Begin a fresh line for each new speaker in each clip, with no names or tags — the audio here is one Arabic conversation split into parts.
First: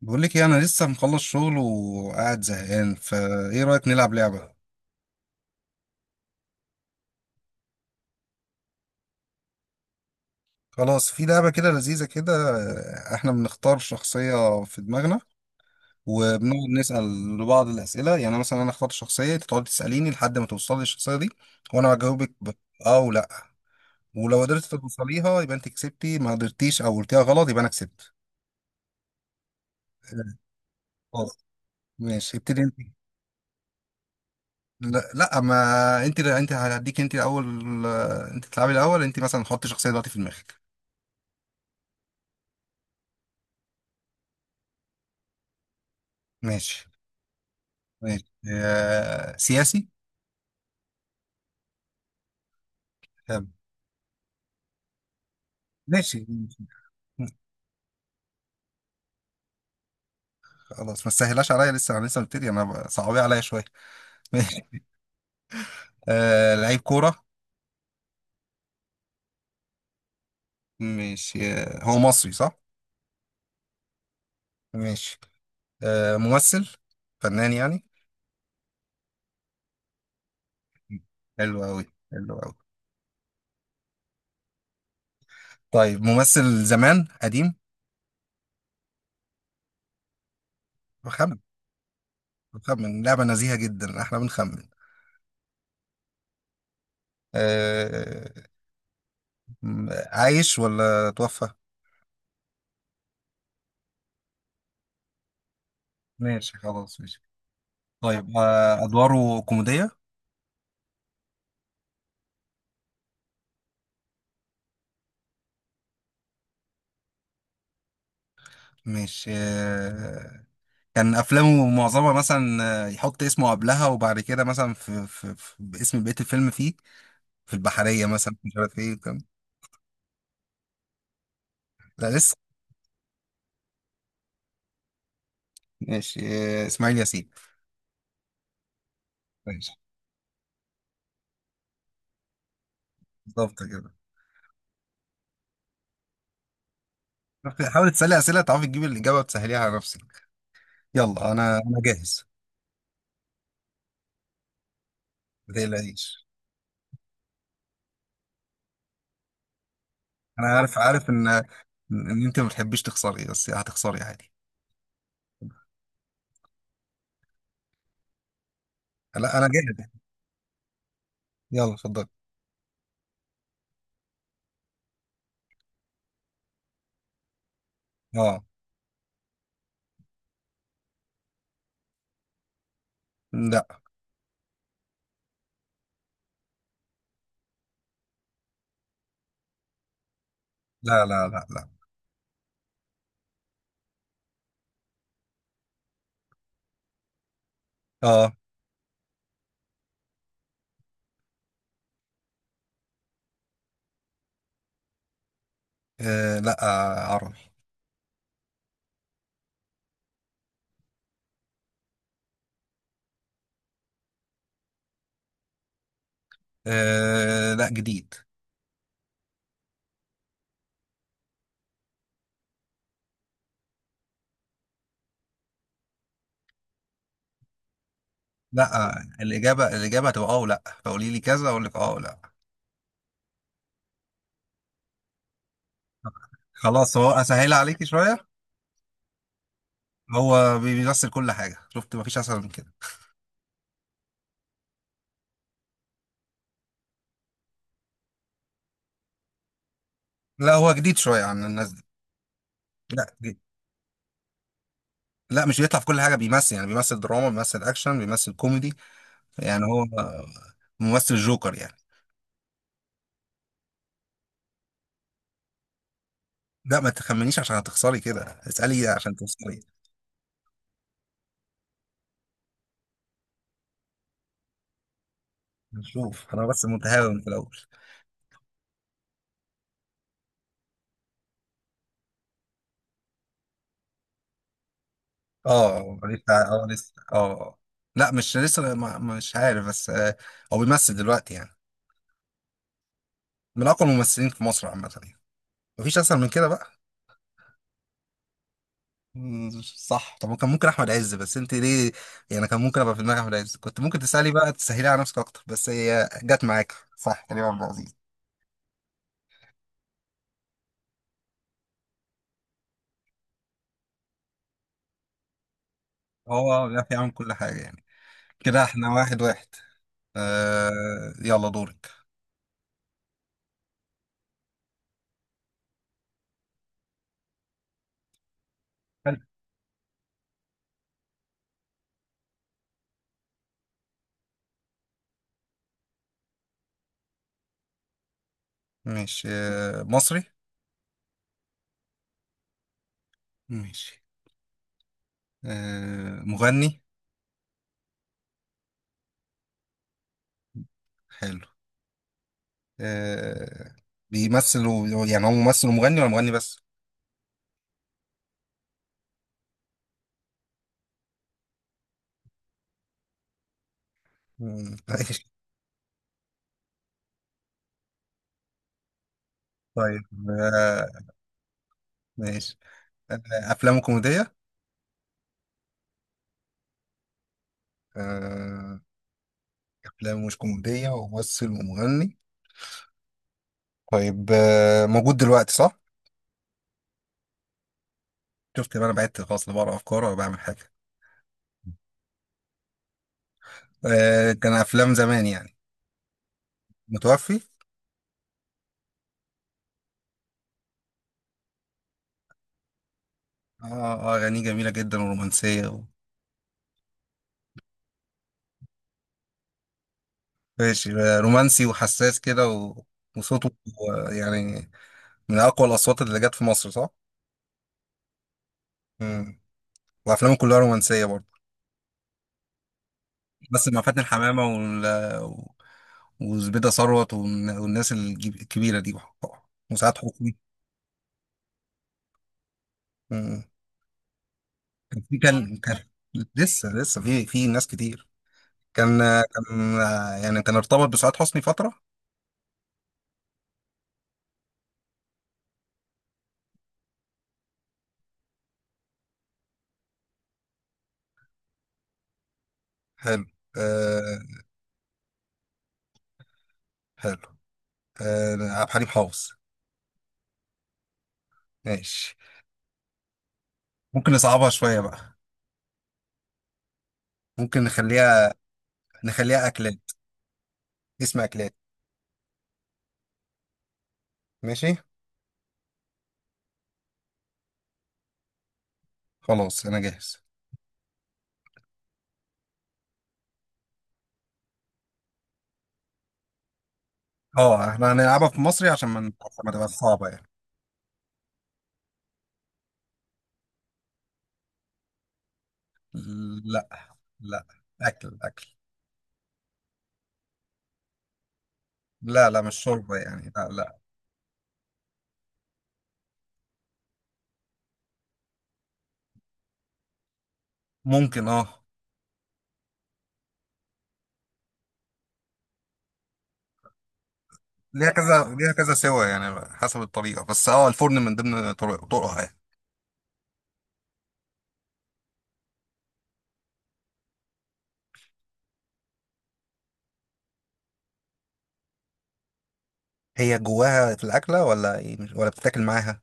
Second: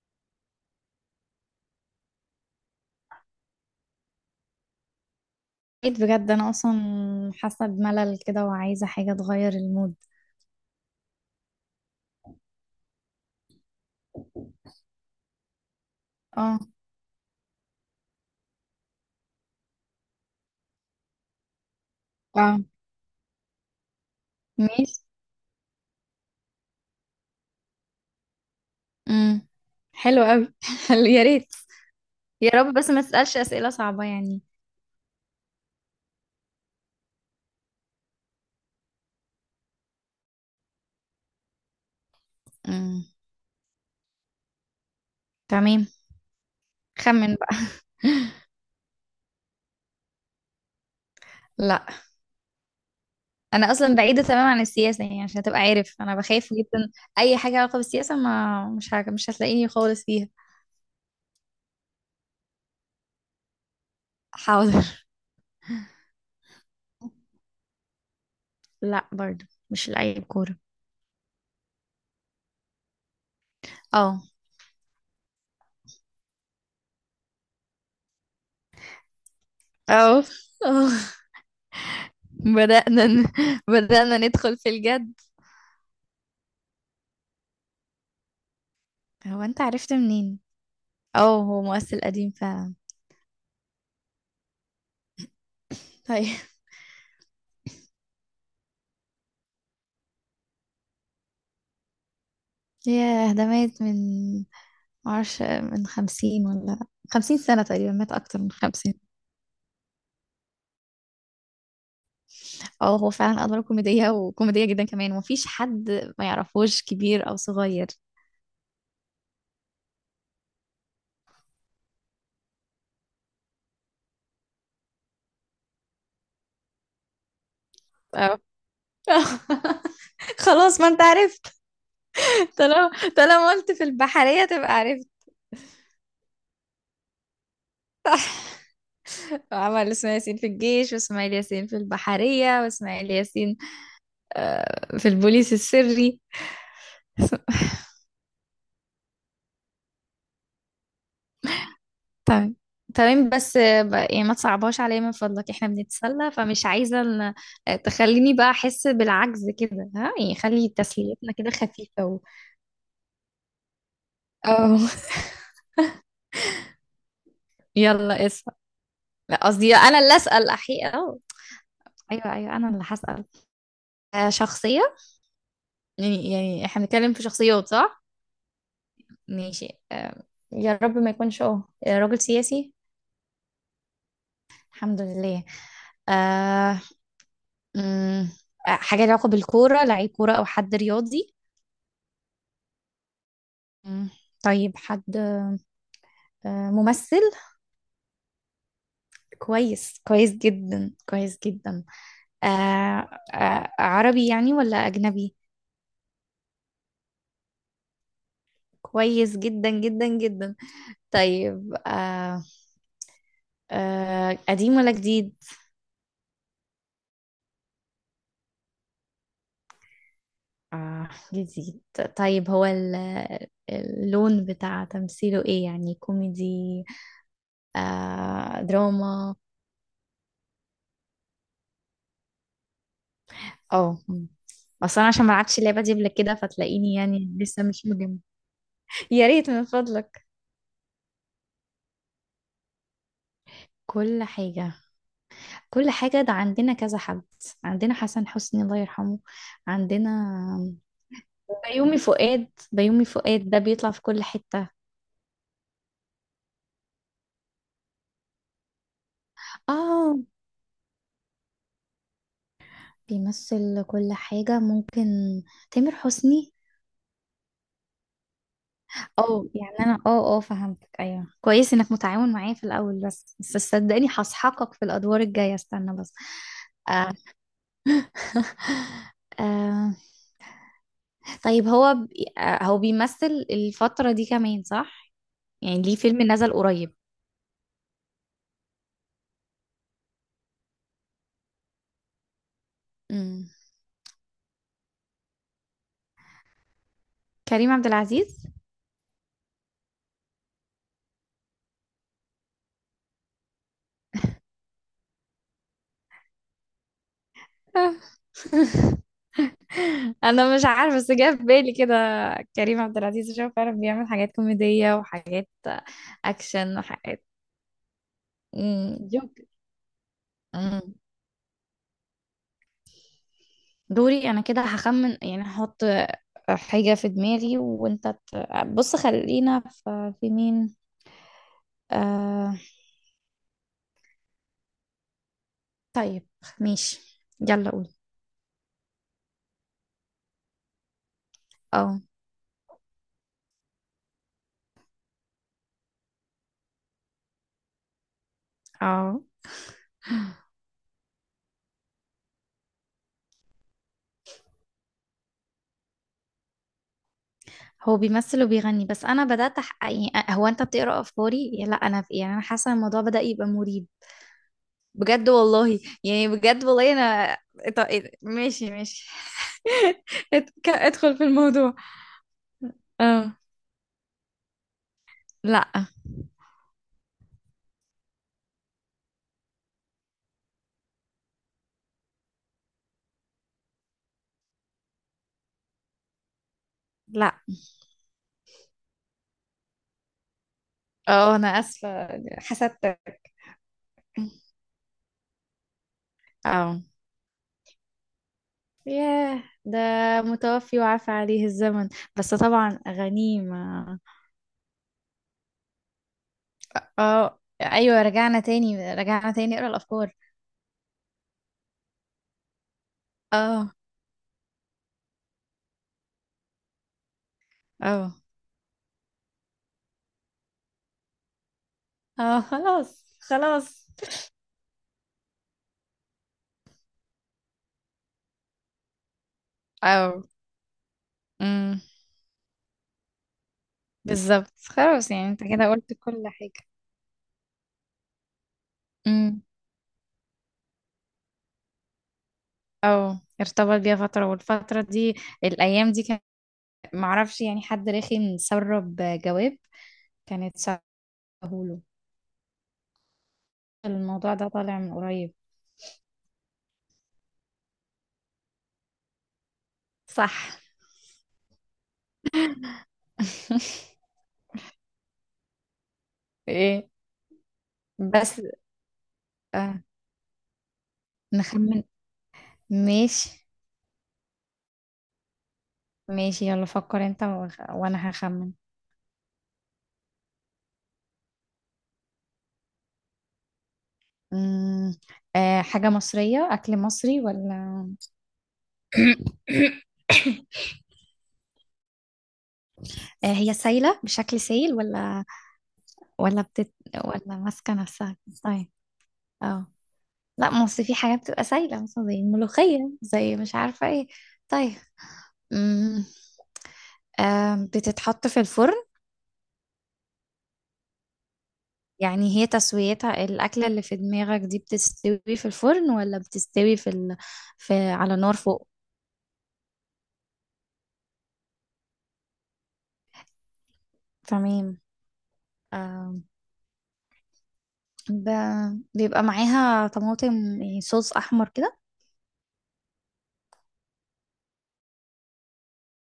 بقول لك ايه، انا لسه مخلص شغل وقاعد زهقان، فايه رايك نلعب لعبه؟
بقيت بجد انا اصلا، حاسه بملل كده وعايزه حاجه تغير المود.
خلاص، في لعبه كده لذيذه كده. احنا بنختار شخصيه في دماغنا، وبنقعد
اه
نسال لبعض الاسئله، يعني مثلا انا اختار شخصيه، انت تقعد تساليني لحد ما توصلي الشخصيه دي. وانا هجاوبك
اه،
اه ولا، ولو قدرت
ماشي،
توصليها يبقى انت كسبتي، ما قدرتيش او قلتيها غلط يبقى انا كسبت.
امم حلو قوي. حلو، يا
خلاص،
ريت.
ماشي،
يا
ابتدي
رب
انت.
بس ما تسالش اسئله صعبه يعني.
لا، لا، ما انت هديك، انت الاول. انت تلعبي الاول، انت مثلا حطي شخصيه دلوقتي في دماغك.
امم تمام.
ماشي،
خمن بقى.
ماشي. سياسي؟
لا،
طب،.
انا اصلا بعيده تماما عن السياسه يعني، عشان تبقى عارف انا
ماشي،
بخاف جدا اي حاجه علاقه بالسياسه. ما مش حاجة، مش هتلاقيني خالص فيها.
خلاص. ما تسهلاش عليا، لسه انا لسه مبتدي، انا صعبيه عليا شويه. ماشي.
حاضر.
لعيب كوره؟
لا، برضو مش لعيب كوره.
ماشي. هو مصري، صح؟
اه.
ماشي. ممثل؟ فنان يعني؟
اه. اه.
حلو قوي! حلو قوي!
بدأنا ن... بدأنا ندخل في الجد.
طيب، ممثل زمان قديم؟
هو انت عرفت منين؟
بخمن.
اه، هو مؤثر قديم فعلا.
بخمن، لعبه نزيهه جدا، احنا بنخمن.
طيب،
آه. عايش ولا توفى؟
ياه ده مات من، معرفش، من 50
ماشي،
ولا،
خلاص، ماشي.
50 سنة تقريبا، مات
طيب.
أكتر من 50.
ادواره كوميديه؟
اه، هو فعلا أدواره كوميدية وكوميدية جدا كمان، ومفيش حد ما يعرفوش كبير أو صغير.
ماشي. كان افلامه معظمها مثلا، يحط اسمه قبلها وبعد كده، مثلا في باسم، بقيه الفيلم فيه في البحريه مثلا،
اه.
مش عارف ايه وكام.
خلاص، ما انت عرفت.
لا، لسه.
طالما طالما قلت في البحرية، تبقى عرفت.
ماشي. اسماعيل ياسين. ماشي.
عمل اسماعيل ياسين في الجيش، واسماعيل ياسين في البحرية، واسماعيل ياسين
بالظبط كده.
في البوليس السري.
حاول تسالي اسئله تعرفي تجيبي الاجابه وتسهليها على نفسك. يلا، انا جاهز.
تمام. تمام بس يعني ما تصعبهاش عليا من فضلك،
ما
احنا
تقلقيش.
بنتسلى، فمش عايزة تخليني بقى احس بالعجز كده، ها يعني
انا
خلي
عارف ان
تسليتنا كده خفيفة
ان انت ما بتحبيش تخسري، بس هتخسري عادي.
اه. يلا اسأل. لا،
لا، انا
قصدي
جاهز.
انا اللي اسأل احقيقة. اه،
يلا، اتفضلي.
ايوه ايوه، انا اللي هسأل. شخصية، يعني يعني احنا بنتكلم في شخصيات، صح؟
اه.
ماشي. يا رب ما يكونش راجل سياسي.
لا،
الحمد لله. آه، مم، حاجة لها علاقة بالكورة، لعيب كورة أو حد
لا، لا،
رياضي.
لا. لا،
مم، طيب، حد ممثل.
اه.
كويس، كويس جدا، كويس جدا. آه، عربي يعني ولا أجنبي؟
لا. عربي.
كويس جدا جدا جدا. طيب. قديم ولا جديد؟
لا، جديد.
جديد. طيب، هو اللون بتاع تمثيله ايه، يعني كوميدي،
لا.
دراما؟
الاجابه هتبقى اه ولا، فقولي لي كذا اقول لك اه ولا.
اه، مم. اصلا أنا عشان ما لعبتش اللعبة دي قبل كده، فتلاقيني
خلاص، هو
يعني
اسهل
لسه
عليكي
مش مجمع.
شويه.
يا ريت من فضلك.
هو بيمثل كل حاجه، شفت، مفيش اسهل من كده.
كل حاجة، كل حاجة؟ ده عندنا كذا حد، عندنا حسن حسني الله يرحمه،
لا، هو
عندنا
جديد شويه عن الناس دي.
بيومي فؤاد، بيومي
لا، جديد.
فؤاد ده بيطلع في كل حتة.
لا، مش بيطلع في كل حاجه، بيمثل يعني، بيمثل دراما، بيمثل اكشن، بيمثل كوميدي. يعني هو
اه،
ممثل جوكر يعني.
بيمثل كل حاجة ممكن. تامر حسني؟
لا، ما تخمنيش عشان هتخسري كده. اسالي عشان
اه،
تخسري.
يعني انا فهمتك، ايوه، كويس انك متعاون معايا في الاول، بس بس صدقني هسحقك في الادوار الجاية، استنى بس.
نشوف، انا بس متهاون في الاول.
آه. طيب، هو بي... آه، هو بيمثل الفترة دي كمان، صح؟ يعني ليه
اه لسه
فيلم نزل
اه لسه
قريب.
اه آه. لا، مش لسه، مش عارف، بس هو بيمثل دلوقتي يعني،
امم
من اقوى الممثلين في مصر عامه يعني. مفيش اسهل من كده بقى.
كريم عبد العزيز.
صح. طب، كان ممكن احمد عز، بس انت ليه؟ يعني كان ممكن ابقى في دماغي احمد عز، كنت ممكن تسالي بقى تسهلي على نفسك اكتر، بس هي جت معاك، صح، كريم عبد العزيز.
انا مش عارفه، بس جه في بالي كده. كريم عبد العزيز عشان هو فعلا بيعمل حاجات كوميديه وحاجات
هو
اكشن
بيعرف يعمل
وحاجات.
كل حاجه يعني. كده احنا واحد
جوك.
واحد.
مم.
يلا، دورك.
دوري انا، كده هخمن يعني، هحط حاجه في دماغي وانت بص،
حلو.
خلينا في, مين. آه... طيب، ماشي، يلا قول.
ماشي. مصري؟
اه.
ماشي. مغني؟
اه.
حلو. آه. بيمثل يعني، هو ممثل ومغني ولا مغني بس؟
هو بيمثل وبيغني، بس انا بدات يعني هو انت بتقرا افكاري؟ لا انا يعني، انا حاسه الموضوع بدا يبقى مريب.
ماشي.
بجد والله يعني، بجد والله انا. طب إيه ده؟ ماشي ماشي.
طيب. آه
ادخل في الموضوع.
ماشي.
اه.
افلام كوميديه؟
لا
آه، افلام مش كوميديه، وممثل ومغني. طيب. موجود دلوقتي، صح؟
لا.
شفت بقى، انا بعدت خلاص، لا بقرا افكار ولا بعمل حاجه.
اه، انا اسفة حسدتك.
كان افلام زمان يعني.
اه.
متوفي.
ياه، ده متوفي وعفى عليه الزمن. بس طبعا
اه.
غنيمة.
اه، اغانيه جميله جدا ورومانسيه.
اه، ايوه، رجعنا تاني، رجعنا تاني اقرا الافكار.
ماشي. رومانسي وحساس كده. وصوته
اه.
يعني من اقوى الاصوات اللي جت في مصر، صح؟
اه.
مم. وافلامه كلها رومانسيه برضه،
اه. خلاص
بس مع
خلاص.
فاتن حمامه وزبيده ثروت والناس الكبيره دي، وساعات
اه.
حكم.
امم
مم.
بالظبط
كان
خلاص،
في
يعني انت
كان
كده
كان
قلت كل حاجة.
لسه في ناس كتير. كان كان يعني كان ارتبط بسعاد حسني فترة.
اه، ارتبط بيها فترة، والفترة دي، الأيام دي، كان معرفش يعني حد رخم سرب جواب. كانت سهوله.
حلو. أه
الموضوع ده طالع من قريب.
حلو. عبد الحليم حافظ!
صح.
ماشي. ممكن نصعبها شوية بقى.
ايه
ممكن نخليها،
بس؟
نخليها
آه.
أكلات. اسم أكلات.
نخمن. ماشي.
ماشي.
ماشي، يلا فكر انت وانا هخمن.
خلاص، أنا جاهز.
مم. آه، حاجة مصرية؟ أكل مصري
اه،
ولا؟
احنا هنلعبها في مصري عشان ما تبقاش صعبة يعني.
آه، هي سايلة بشكل سايل، ولا
لا،
بتت... ولا
لا.
ماسكة نفسها؟
أكل أكل.
طيب. اه، لا، ما اصل في حاجات بتبقى سايلة، مثلا زي
لا، لا، مش
الملوخية
شوربة يعني،
زي
لا،
مش
لا.
عارفة ايه. طيب. أمم، آم، بتتحط في الفرن؟
ممكن، اه.
يعني هي تسويتها، الأكلة اللي في دماغك دي، بتستوي في الفرن ولا بتستوي في،
ليها
في على
كذا،
نار
ليها
فوق؟
كذا سوا يعني، حسب الطريقة، بس اه الفرن من ضمن طرقها يعني.
تمام. آم، ب... بيبقى معاها طماطم يعني، صوص أحمر كده؟
هي جواها في الأكلة ولا ايه، ولا بتتاكل معاها؟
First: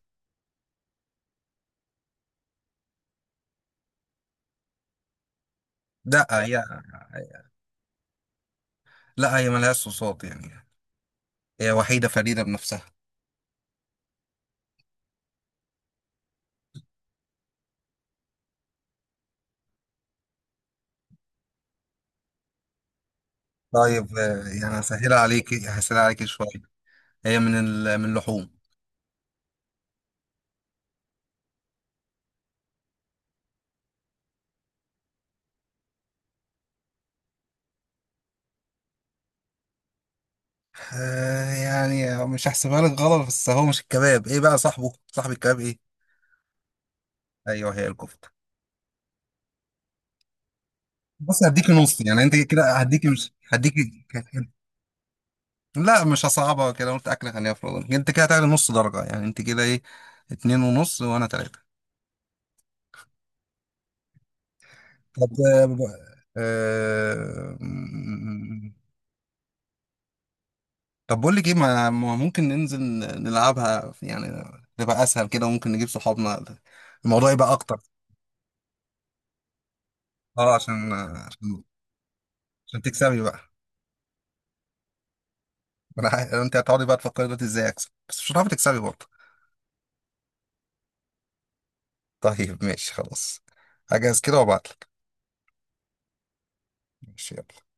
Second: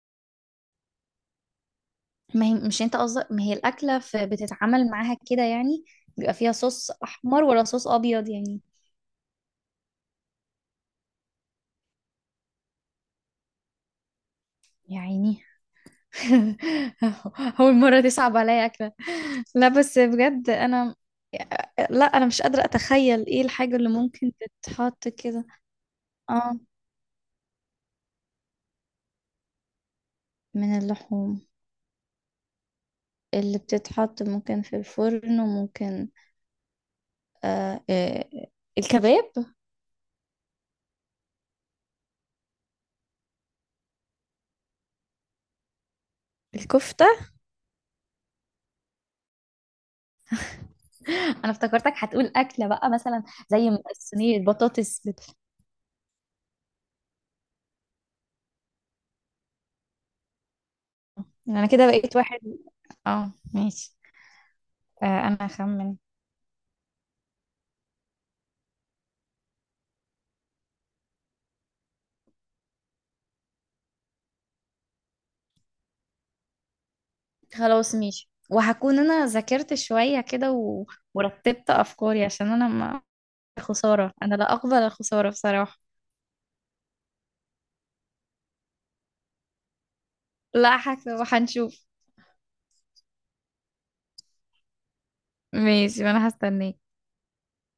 ما هي مش انت قصدك، ما هي الأكلة بتتعامل معاها كده يعني،
لا،
بيبقى فيها
هي.
صوص أحمر ولا صوص أبيض يعني؟
لا، هي ملهاش صوصات يعني. هي وحيدة فريدة بنفسها.
يعني أول مرة دي صعبة عليا أكله. لا بس بجد أنا، لا أنا مش قادرة أتخيل إيه الحاجة اللي
طيب.
ممكن
يعني
تتحط
هسهلها
كده.
عليك، هسهلها عليك شوية.
آه.
هي من اللحوم.
من اللحوم؟ اللي بتتحط ممكن في الفرن وممكن، آه آه، الكباب،
يعني مش هحسبها لك غلط، بس هو مش الكباب، ايه بقى صاحبه، صاحب الكباب ايه؟
الكفتة.
ايوه، هي الكفتة. بص،
انا
هديك
افتكرتك
نص يعني،
هتقول
انت
اكله
كده
بقى
هديك
مثلا،
مش
زي
هديك.
صينيه بطاطس
لا، مش هصعبها كده، قلت اكل، خليها في رمضان، انت كده هتعلي نص درجة، يعني انت كده ايه، اتنين ونص وانا تلاتة.
أنا كده بقيت واحد. آه، ماشي. آه، أنا
طب.
هخمن.
آه... م- طب، بقول لك ايه، ما ممكن ننزل نلعبها يعني، تبقى اسهل كده، وممكن نجيب صحابنا، الموضوع يبقى اكتر.
خلاص ماشي، وهكون انا ذاكرت شوية كده
اه، عشان عشان,
ورتبت افكاري عشان انا
عشان
ما.
تكسبي بقى.
خسارة، انا لا اقبل الخسارة بصراحة.
انت هتقعدي بقى تفكري دلوقتي ازاي اكسب، بس مش هتعرفي تكسبي برضه.
لا حك... وهنشوف.
طيب، ماشي، خلاص. هجهز كده وابعتلك.
ماشي، وانا هستناك.
ماشي، يلا.